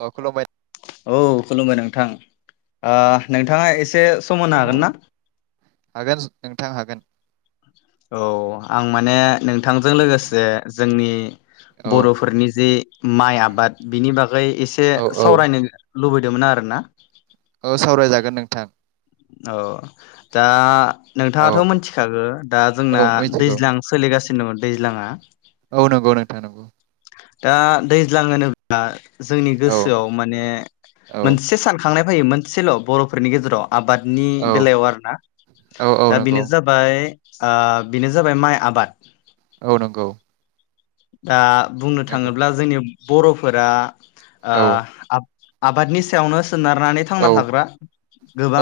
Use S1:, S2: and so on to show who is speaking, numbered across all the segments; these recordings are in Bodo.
S1: औ खलबाइ नो
S2: औ खुलुमबाय नोंथां।
S1: उम,
S2: नोंथाङा एसे सम होनो हागोन ना?
S1: हागोन नोंथां हागोन
S2: औ आं माने नोंथांजों लोगोसे जोंनि
S1: औ
S2: बर'फोरनि जे माइ आबाद बिनि बागै एसे
S1: औ औ
S2: सावरायनो लुबैदोंमोन आरो ना।
S1: औ सावरायजागोन नोंथां।
S2: औ दा
S1: औ
S2: नोंथाङाथ' मोनथिखागो दा जोंना
S1: औ मिथिगौ
S2: दैज्लां सोलिगासिनो न दैज्लाङा
S1: औ नंगौ नों थानांगौ।
S2: दा दैज्लां होनोब्ला जोंनि
S1: औ
S2: गोसोआव माने
S1: औ
S2: मोनसे सानखांनाय फयो मोनसेल' बर'फोरनि गेजेराव। आबादनि
S1: औ
S2: बेलायाव आरोना
S1: औ औ
S2: दा
S1: नंगौ
S2: बेनो जाबाय ओ बेनो जाबाय माइ आबाद।
S1: औ नंगौ।
S2: दा बुंनो
S1: नंगौ
S2: थाङोब्ला जोंनि बर'फोरा आ
S1: औ
S2: आ आबादनि सायावनो सोनारनानै थांना
S1: औ
S2: थाग्रा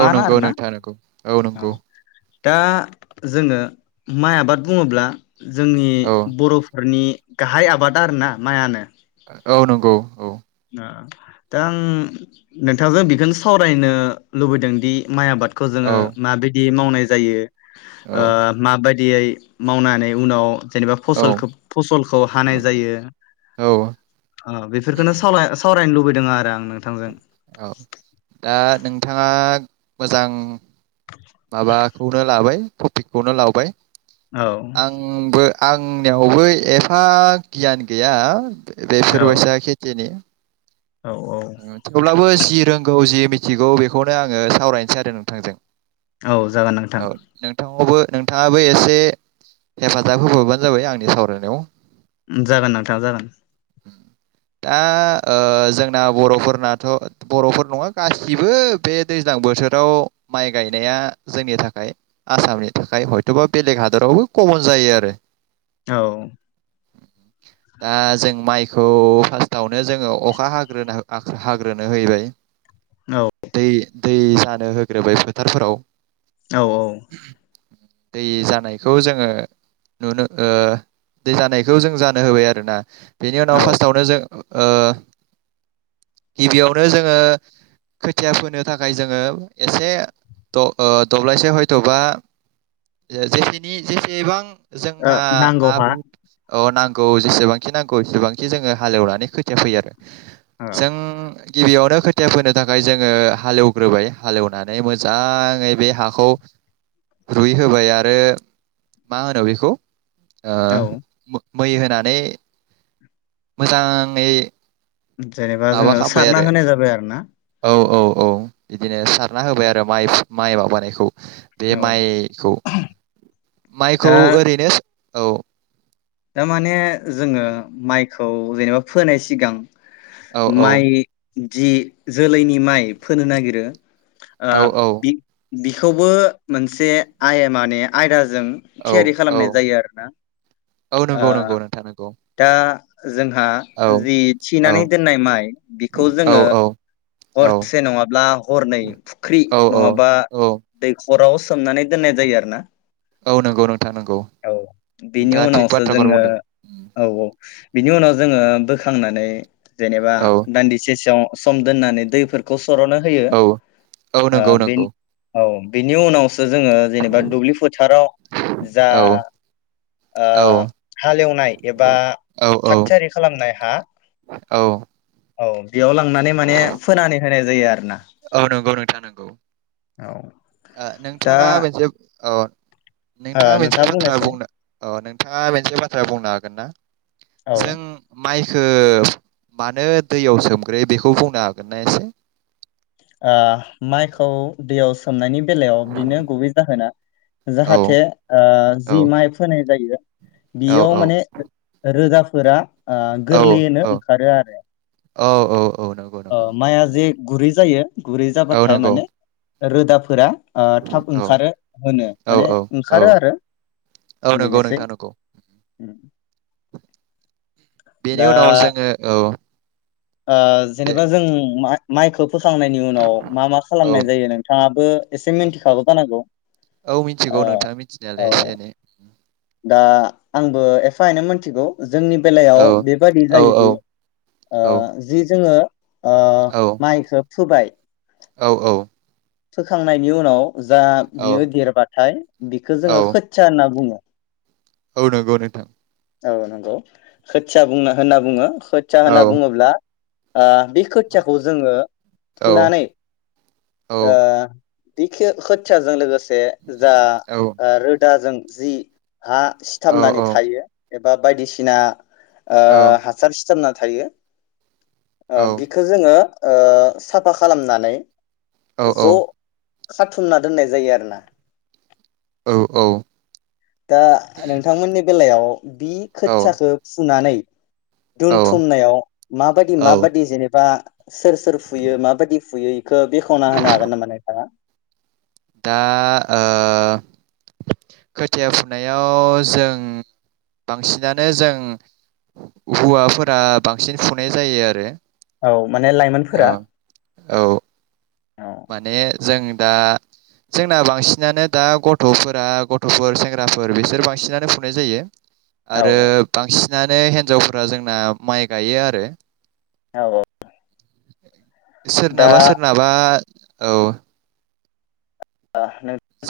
S1: औ नंगौ
S2: आरो ना।
S1: नोंथां नंगौ औ नंगौ
S2: दा जोङो माइ आबाद बुङोब्ला जोंनि
S1: औ
S2: बर'फोरनि गाहाय आबादा आरो ना माइआनो।
S1: औ नंगौ औ
S2: दा आं नोंथांजों बेखौनो सावरायनो लुबैदों दि माइ आबाद खौ जों
S1: औ
S2: माबिदि बि मावनाय जायो। ओ
S1: औ
S2: माबाय बिदियै मावनानै उनाव जेनेबा फसलखो-फसलखौ हानाय जायो
S1: औ
S2: ओ बेफोर [unintelligible] सावरायनो लुबैदों आरो आं नोंथांजों।
S1: औ दा नोंथाङा मोजां। माबाखौनो लाबाय। थपिकखौनो लाबाय।
S2: औ
S1: आंबो। आंनियावबो एफा गियान गैया। बेफोरबायसा खेथिनि
S2: औ
S1: थेवब्लाबो जि रों गौ जि मिथिगौ बेखौनो आङो सावरायनोसै आरो नोंथांजों।
S2: औ जागोन नोंथां
S1: औ नोंथां आवबो नोंथाङाबो एसे हेफाजाब होबोवबानो जाबाय आंनि सावरायनायाव
S2: जागोन नोंथां जागोन
S1: दा ओ जों ना बर'फोरनाथ' बर'फोर नङा गासिबो बे दैज्लां बोथोराव माइ गायनाया जोंनि थाखाय आसामनि थाखाय हयथ'बा बेलेग हादरावबो कमन जायो आरो
S2: औ
S1: दा जों माइखौ फार्स्टावनो जोङो अखा हाग होग्रोना हा हाग्रोनो होयोलै
S2: औ
S1: दै दै हानो होग्रोबाय फोथारफोराव
S2: औ औ
S1: दै जानायखौ जोङो नुनो ओ दै जानायखौ जों जानो होबाय आरोना बेनि उनाव
S2: ओ
S1: फार्स्टआवनो जों ओ गिबियावनो जोङो खोथिया फोनो थाखाय जोङो एसे द ओ दब्लायसे हयथ'बा जे जेसेनि जेसेबां जोंहा हा
S2: नांगौहा
S1: हु अ नांगौ जेसेबांखि नांगौ एसेबांखि जोङो हालौनानै खोथिया फैयो आरो
S2: औ
S1: जों गिबियावनो खोथिया फोनो थाखाय जोङो हालेवग्रोबाय हालेवनानै मोजाङै बे हाखौ रुइ होबाय आरो मा होनो बेखौ
S2: औ
S1: ओ मै होनानै मोजाङै
S2: जेनेबा
S1: माबा
S2: जोङो
S1: खालामबाय
S2: सारना
S1: आरो
S2: होनाय जाबाय आरो ना
S1: औ औ औ बिदिनो सारना होबाय आर दा माइ फु माइ माबानायखौ बे
S2: औ
S1: माइखौ माइखौ ओरैनो औ
S2: दा माने जोङो माइक खौ जेनेबा फोनाय सिगां
S1: औ औ
S2: माइ जि जोलैनि माइ फोनो नागिरो आ
S1: औ
S2: बि बिखौबो मोनसे आइया माने आयदा जों
S1: औ
S2: थियारि
S1: औ
S2: खालामनाय जायो आरोना
S1: औ नंगौ
S2: ओ
S1: नंगौ नोंथां नंगौ।
S2: दा जोंहा
S1: औ
S2: जि
S1: औ
S2: थिनानै दोननाय माइ बेखौ
S1: औ
S2: जोङो
S1: औ
S2: हरसे नङाब्ला हरनै फुख्रि
S1: औ
S2: नङाबा
S1: औ
S2: दै अराव सोमनानै दोननाय जायो आरो ना।
S1: औ नंगौ नोंथां नंगौ।
S2: बिनि
S1: नोंथाङा थिग
S2: उनावसो
S1: बाथ
S2: जोङो औ औ बिनि उनाव जोङो बोखांनानै जेनेबा
S1: औ
S2: दान्दिसे सेयाव सम दोननानै दैफोरखौ सर'नो होयो।
S1: औ औ
S2: ओ
S1: नंगौ
S2: बिन
S1: नंगौ
S2: औ बिनि उनाव जोङो जेनेबा दुब्लि फोथाराव जा
S1: औ
S2: ओ
S1: औ
S2: हालेवनाय एबा
S1: औ औ
S2: थागथियारि खालामनाय हा।
S1: औ
S2: औ बेयाव लांनानै माने फोनानै होनाय जायो आरो ना।
S1: औ नंगौ नोंथां नंगौ।
S2: औ
S1: ओ
S2: दा
S1: नोंथाङा मोनसे औ आ
S2: ओ
S1: नोंथाङा मोनसे बाथ्रा
S2: बुंनायसै
S1: बुंनो अ' नों थाङा मोनसे बाथ्रा बुंनो हागोन ना?
S2: औ
S1: जों माइ सोफ मानो दैयाव सोमग्रोयो बेखौ बुंनो हागोनना एसे?
S2: ओ माइखौ दैयाव सोमनायनि बेलायाव बिनो गुबै जाहोना
S1: औ
S2: जाहाथे ओ
S1: औ
S2: जि माइ फोनाय जायो।
S1: औ
S2: बियाव माने रोदा फोरा ओ
S1: औ
S2: गोरलैयैनो
S1: औ
S2: ओंखारो आरो।
S1: औ औ औ नंगौ नंगौ
S2: अ' माइआ जे गुरै जायो। गुरै
S1: औ
S2: जाबाथाय
S1: नंगौ
S2: माने रोदाफोरा ओ थाब
S1: औ
S2: ओंखारो होनो
S1: औ
S2: माने
S1: औ औ
S2: ओंखारो आरो
S1: औ नंगौ
S2: बेनोसै
S1: नोंथां नंगौ
S2: उम
S1: बेनि
S2: दा
S1: उनाव जोङो औ
S2: ओ
S1: दे
S2: जेनेबा जों माहा माइ खोब फोखांनायनि उनाव मा मा
S1: औ
S2: खालामनाय जायो नोंथाङाबो एसे मिन्थिखागौ जानांगौ
S1: औ मिथिगौ
S2: ओ
S1: नोंथां मिथिनायालाय
S2: औ।
S1: एसे एनै
S2: आ आंबो एफा एनै मोनथिगौ। जोंनि बेलायाव
S1: औ
S2: बेबादि
S1: औ औ
S2: जायोदि ओ
S1: औ
S2: जि जोङो ओ
S1: औ
S2: माइखो फोबाय
S1: औ
S2: फोखांनायनि उनाव जा
S1: औ
S2: बियो देरबाथाय बिखौ जोंङो खोया होनना बुङो।
S1: ओ नंगौ नोंथां।
S2: औ नंगौ खोथिया बुंना होनना बुंङो। खोथिया
S1: औ
S2: होनना बुङोब्ला ओ बे खोथियाखौ जोंङो
S1: औ
S2: फुनानै
S1: औ
S2: ओ बे खोथियाजों लोगोसे बे जा
S1: औ
S2: रोदा जों जि हा सिथामनानै
S1: औ
S2: थायो। एबा बायदिसिना ओ
S1: औ
S2: हासार सिथाबना थायो। ओ
S1: औ
S2: बिखौ जोंङो ओ साफा खालामनानै
S1: औ
S2: ज' खाथुमना दोननाय जायो आरोना। दा नोंथांमोननि बेलायाव बि
S1: औ
S2: खोथियाखौ फुनानै
S1: औ औ
S2: दोनथुमनायाव माबायदि माबादि जेनेबा सोर सोर फुयो माबायदि फुयो बेखौ बे मखना होनो हागोन नामा नोंथाङा।
S1: दा ओ खोथिया फुनायाव जों बांसिनानो जों हौवाफोरा बांसिन फुनाय जायो आरो।
S2: औ माने लाइमोनफोरा।
S1: औ
S2: औ
S1: माने जों दा जोंना बांसिनानो दा गथ'फोरा गथ'फोर सेंग्राफोर बिसोर बांसिनानो फुनाय जायो।
S2: औ
S1: आरो बांसिन बिनानै हिन्जावफोरा जोंना माइ गायो आरो।
S2: औ औ
S1: [inaudible]
S2: दा
S1: सोरनाबा सोरनाबा औ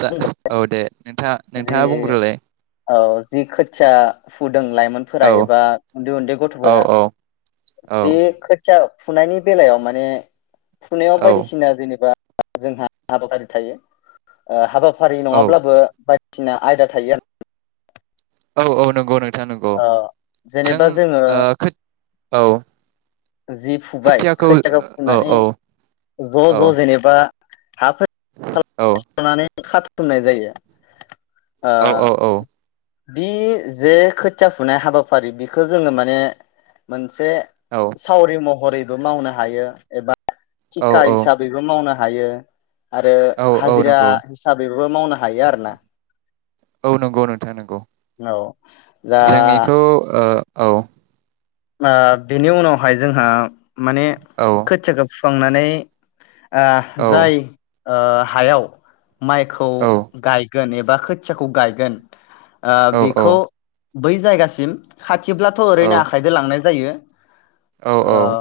S1: जा औ दे नोंथाङा नोंथाङा बुंग्रोलाय
S2: [unintelligible] खोथिया फुदों लाइमोनफोरा
S1: औ
S2: एबा उन्दै उन्दै
S1: औ
S2: गथ'फोरा
S1: औ औ
S2: बे खोथिया फुनायनि बेलायाव माने फुनायाव
S1: औ
S2: बायदिसिना जेनेबा जोंहा हाबाफारि थायो। आ हाबाफारि हाबाफारि नङाब्लाबो बाय बायदिसिना आयदा थायो आरो।
S1: औ औ नंगौ नों थां नंगौ
S2: आरो ओ
S1: जों
S2: जेनेबा जोङो
S1: औ
S2: जि फुबाय खोथियाखौ
S1: औ
S2: फुनानै
S1: औ
S2: ज'
S1: औ
S2: ज' जेनेबा हाफो
S1: औ
S2: खाथुमनाय जायो। आ
S1: औ औ
S2: बि जे खोथिया फुनाय हाबाफारि बेखौ जोङो माने मोन मोनसे सावरि महरैबो मावनो हायो एबा
S1: औ
S2: थिखा हिसाबैबो मावनो हायो। हायो आरो।
S1: औ औ
S2: हाजिरा
S1: नंगौ
S2: हिसाबैबो मावनो हायो आरो ना।
S1: औ नंगौ नोंथाङा नंगौ
S2: औ दा
S1: औ
S2: बेनि उनावहाय जोंहा माने
S1: औ
S2: खोथियाखौ फुखांनानै
S1: औ
S2: जाय हायाव माइखौ
S1: औ
S2: गाय गोन एबा खोथियाखौ गायगोन
S1: औ
S2: बेखौ बै जायगासिम खा थिब्लाथ
S1: औ
S2: ओरैनो लांनाय जायो
S1: औ औ।
S2: ओ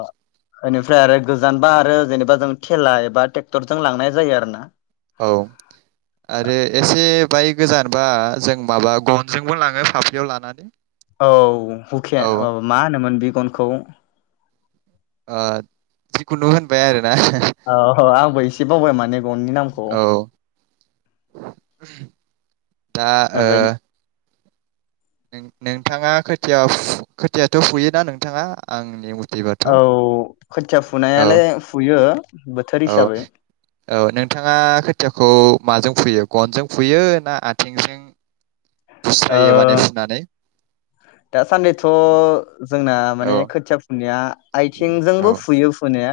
S2: बेनिफ्राय आरो गोजानबा आरो जेनेबा जों थेला एबा टेक्टरजों लांनाय जायो आरो ना।
S1: औ आरो एसे बाइक गोजानबा जों माबा गनजोंबो लाङो फाफ्लियाव लानानै
S2: औ। हुखे
S1: औ
S2: ओ मा होनोमोन बे गनखौ
S1: आ जिखुनु होनबाय आरो
S2: औ औ आंबो एसे बावबाय माने गननि नामखौ
S1: औ दा ओ
S2: ओमफ्राय
S1: नोंथाङा खोथिया खोथियाथ' फुयोना नोंथाङा आंनि मथेबाथ'
S2: औ खोथिया
S1: औ
S2: फुनायालाय फुयो बोथोर
S1: औ
S2: हिसाबै
S1: औ नोंथाङा खोथियाखौ माजों फुयो गनजों फुयो ना आथिंजों
S2: ओ
S1: बुस्रायो माने
S2: दासान्दिथ' जोंना आ
S1: औ
S2: माने खोथिया फुनाया आइथिंजोंबो
S1: औ
S2: फुयो फु नाया।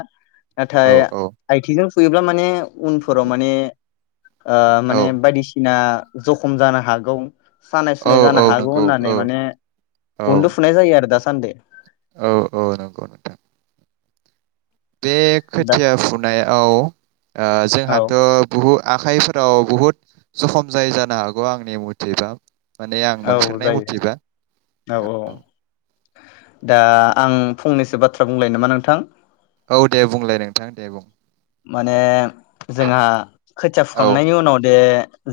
S1: औ
S2: नाथाय
S1: औ
S2: आइथिजों फुयोब्ला माने उनफोराव माने ओ
S1: औ
S2: माने बायदिसिना जखम जानो हागौ सानाय
S1: औ
S2: सुनाय
S1: औ
S2: जानो हागौ
S1: नंगौ
S2: होननानै
S1: औ
S2: माने
S1: औ
S2: खनदु फुनाय जायो दासान्दि।
S1: औ औ नंगौ नोंथां। बे
S2: दा
S1: खोथिया फुनाया औ। ओ
S2: औ
S1: जोंहाथ' बहुद आखाइफोराव बुहुद जखम जायो जानो हागौ आंनि मथेबा। माने आं
S2: औ
S1: मोनफेरनाय
S2: जायो
S1: मथेबा
S2: औ औ दा आं फंनैसो बाथ्रा बुंलायनो नामा? नोंथां
S1: औ दे बुंलाय नोंथां दे बुं।
S2: माने जोंहा खोथिया
S1: औ
S2: फुखांनायनि उनावदे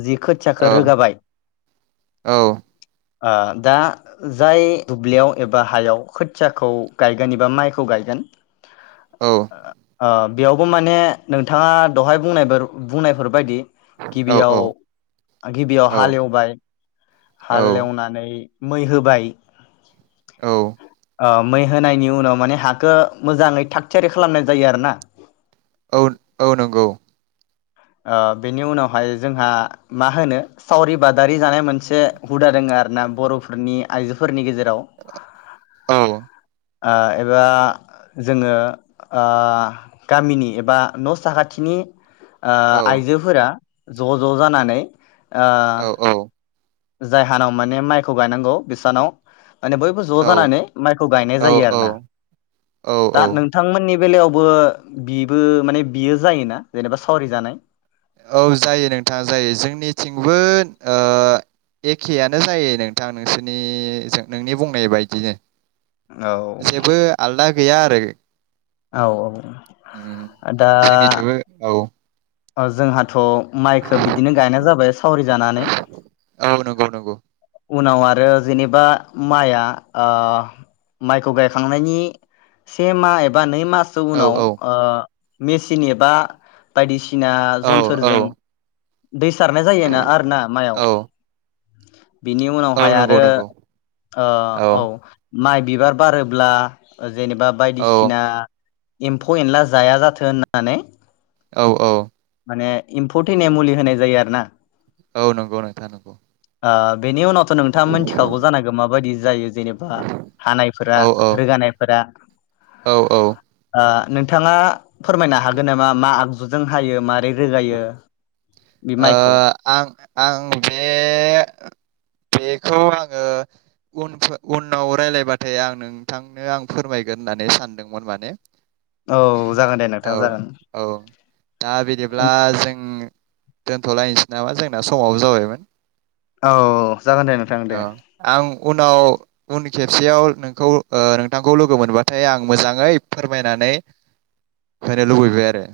S2: जि खोथियाखौ
S1: औ
S2: रोगाबाय
S1: औ
S2: ओ दा जाय दुब्लियाव एबा हायाव खोथियाखौ गायगोन एबा माइखौ गायगोन
S1: औ
S2: ओ बेयावबो माइ माने नोंथाङा दहाय बुंनायफोर बुंनायफोर बायदि
S1: औ औ
S2: गिबियाव गिबियाव हाल एवबाय
S1: औ
S2: हाल एवनानै मै होबाय
S1: औ
S2: ओ मै होनायनि उनाव माने हाखौ मोजाङै थाग थियारि खालामनाय जायो आरो ना।
S1: औ औ नंगौ
S2: ओ बेनि उनावहाय जोंहा मा होनो सावरि बादारि जानाय मोनसे मोनसे हुदा दङो आ रोना बर'फोरनि आइजोफोरनि गेजेराव
S1: औ
S2: ओ एबा जोङो ओ गामिनि एबा न' साखाथिनि ओ
S1: औ औ
S2: आइजोफोरा ज' ज' जानानै ओ
S1: औ औ
S2: जायहानाव माने माइखौ गायनांगौ बिसानाव माने बयबो ज' जानानै माइखौ गायनाय
S1: औ
S2: जायो आरो ना।
S1: औ औ
S2: दा
S1: औ
S2: नोंथांमोननि बेलायावबो बिबो माने बियो जायोना जेनेबा सावरायजानाय।
S1: औ जायो नोंथाङा जायो जोंनिथिंबो ओ एखेयानो जायो नोंथां नोंसोरनिजों नोंनि बुंनाय बायदिनो।
S2: औ
S1: जेबो आलदा गैया आरो
S2: औ ओ
S1: उम
S2: दा
S1: जोंनिथिंबो औ
S2: ओ जोंहाथ' माइखो बिदिनो गायनाय जाबाय सावरि जानानै।
S1: औ नंगौ नंगौ
S2: उनाव आरो जेनेबा माइआ ओ माइखौ गायखांनायनि से मा एबा नै मासो
S1: औ
S2: उनाव ओ मेसिन एबा बायदिसिना ना
S1: औ
S2: जन्थोरजों
S1: औ
S2: दै सारनाय जायोना आर ना माइयाव।
S1: औ
S2: बिनि
S1: औ
S2: उनावहाय आरो
S1: नंगौ नंगौ
S2: ओ औ माइ बिबार बारोब्ला ओ जेनेबा
S1: औ
S2: बायदिसिना एम्फौ एनला जाया जाथों होननानै
S1: औ औ
S2: माने एम्फौ थैनाय मुलि होनाय जायो आरो ना
S1: औ नंगौ नोंथा नंगौ
S2: ओ बेनि उनाव थ' नोंथांङा मिथिखागौ जानांगौ माबायदि जायो जेनेबा हानायफोरा
S1: औ
S2: रोगानायफोरा
S1: औ औ
S2: ओ नोंथाङा फोरमायनो हागोन नामा मा आगजुजों हायो मा नै रोगायो बे
S1: ओ
S2: माइखौ
S1: आं आं बे बेखौ आंङो उनफो उनाव रायजलायबाथाय आं नोंथांनो आं फोरमायगोन होननानै सानदोंमोन माने
S2: औ जागोन दे नोंथां
S1: औ
S2: जागोन
S1: औ दा बिदिब्ला जों दोनथ'लायनोसै नामा जोंना समाबो जाबायमोन।
S2: औ जागोन दे नोंथां दे
S1: औ आं उनाव उन खेबसेयाव नोंखौ नोंथांखौ लोगो मोनबाथाय आं मोजांङै फोरमायनानै होनो लुबैबाय आरो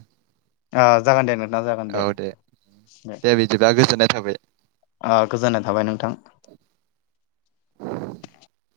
S2: ओ जागोन दे नोंथा जागोन दे उम
S1: दे बिदिब्ला गोजोननाय थाबाय
S2: ओ गोजोननाय थाबाय नोंथां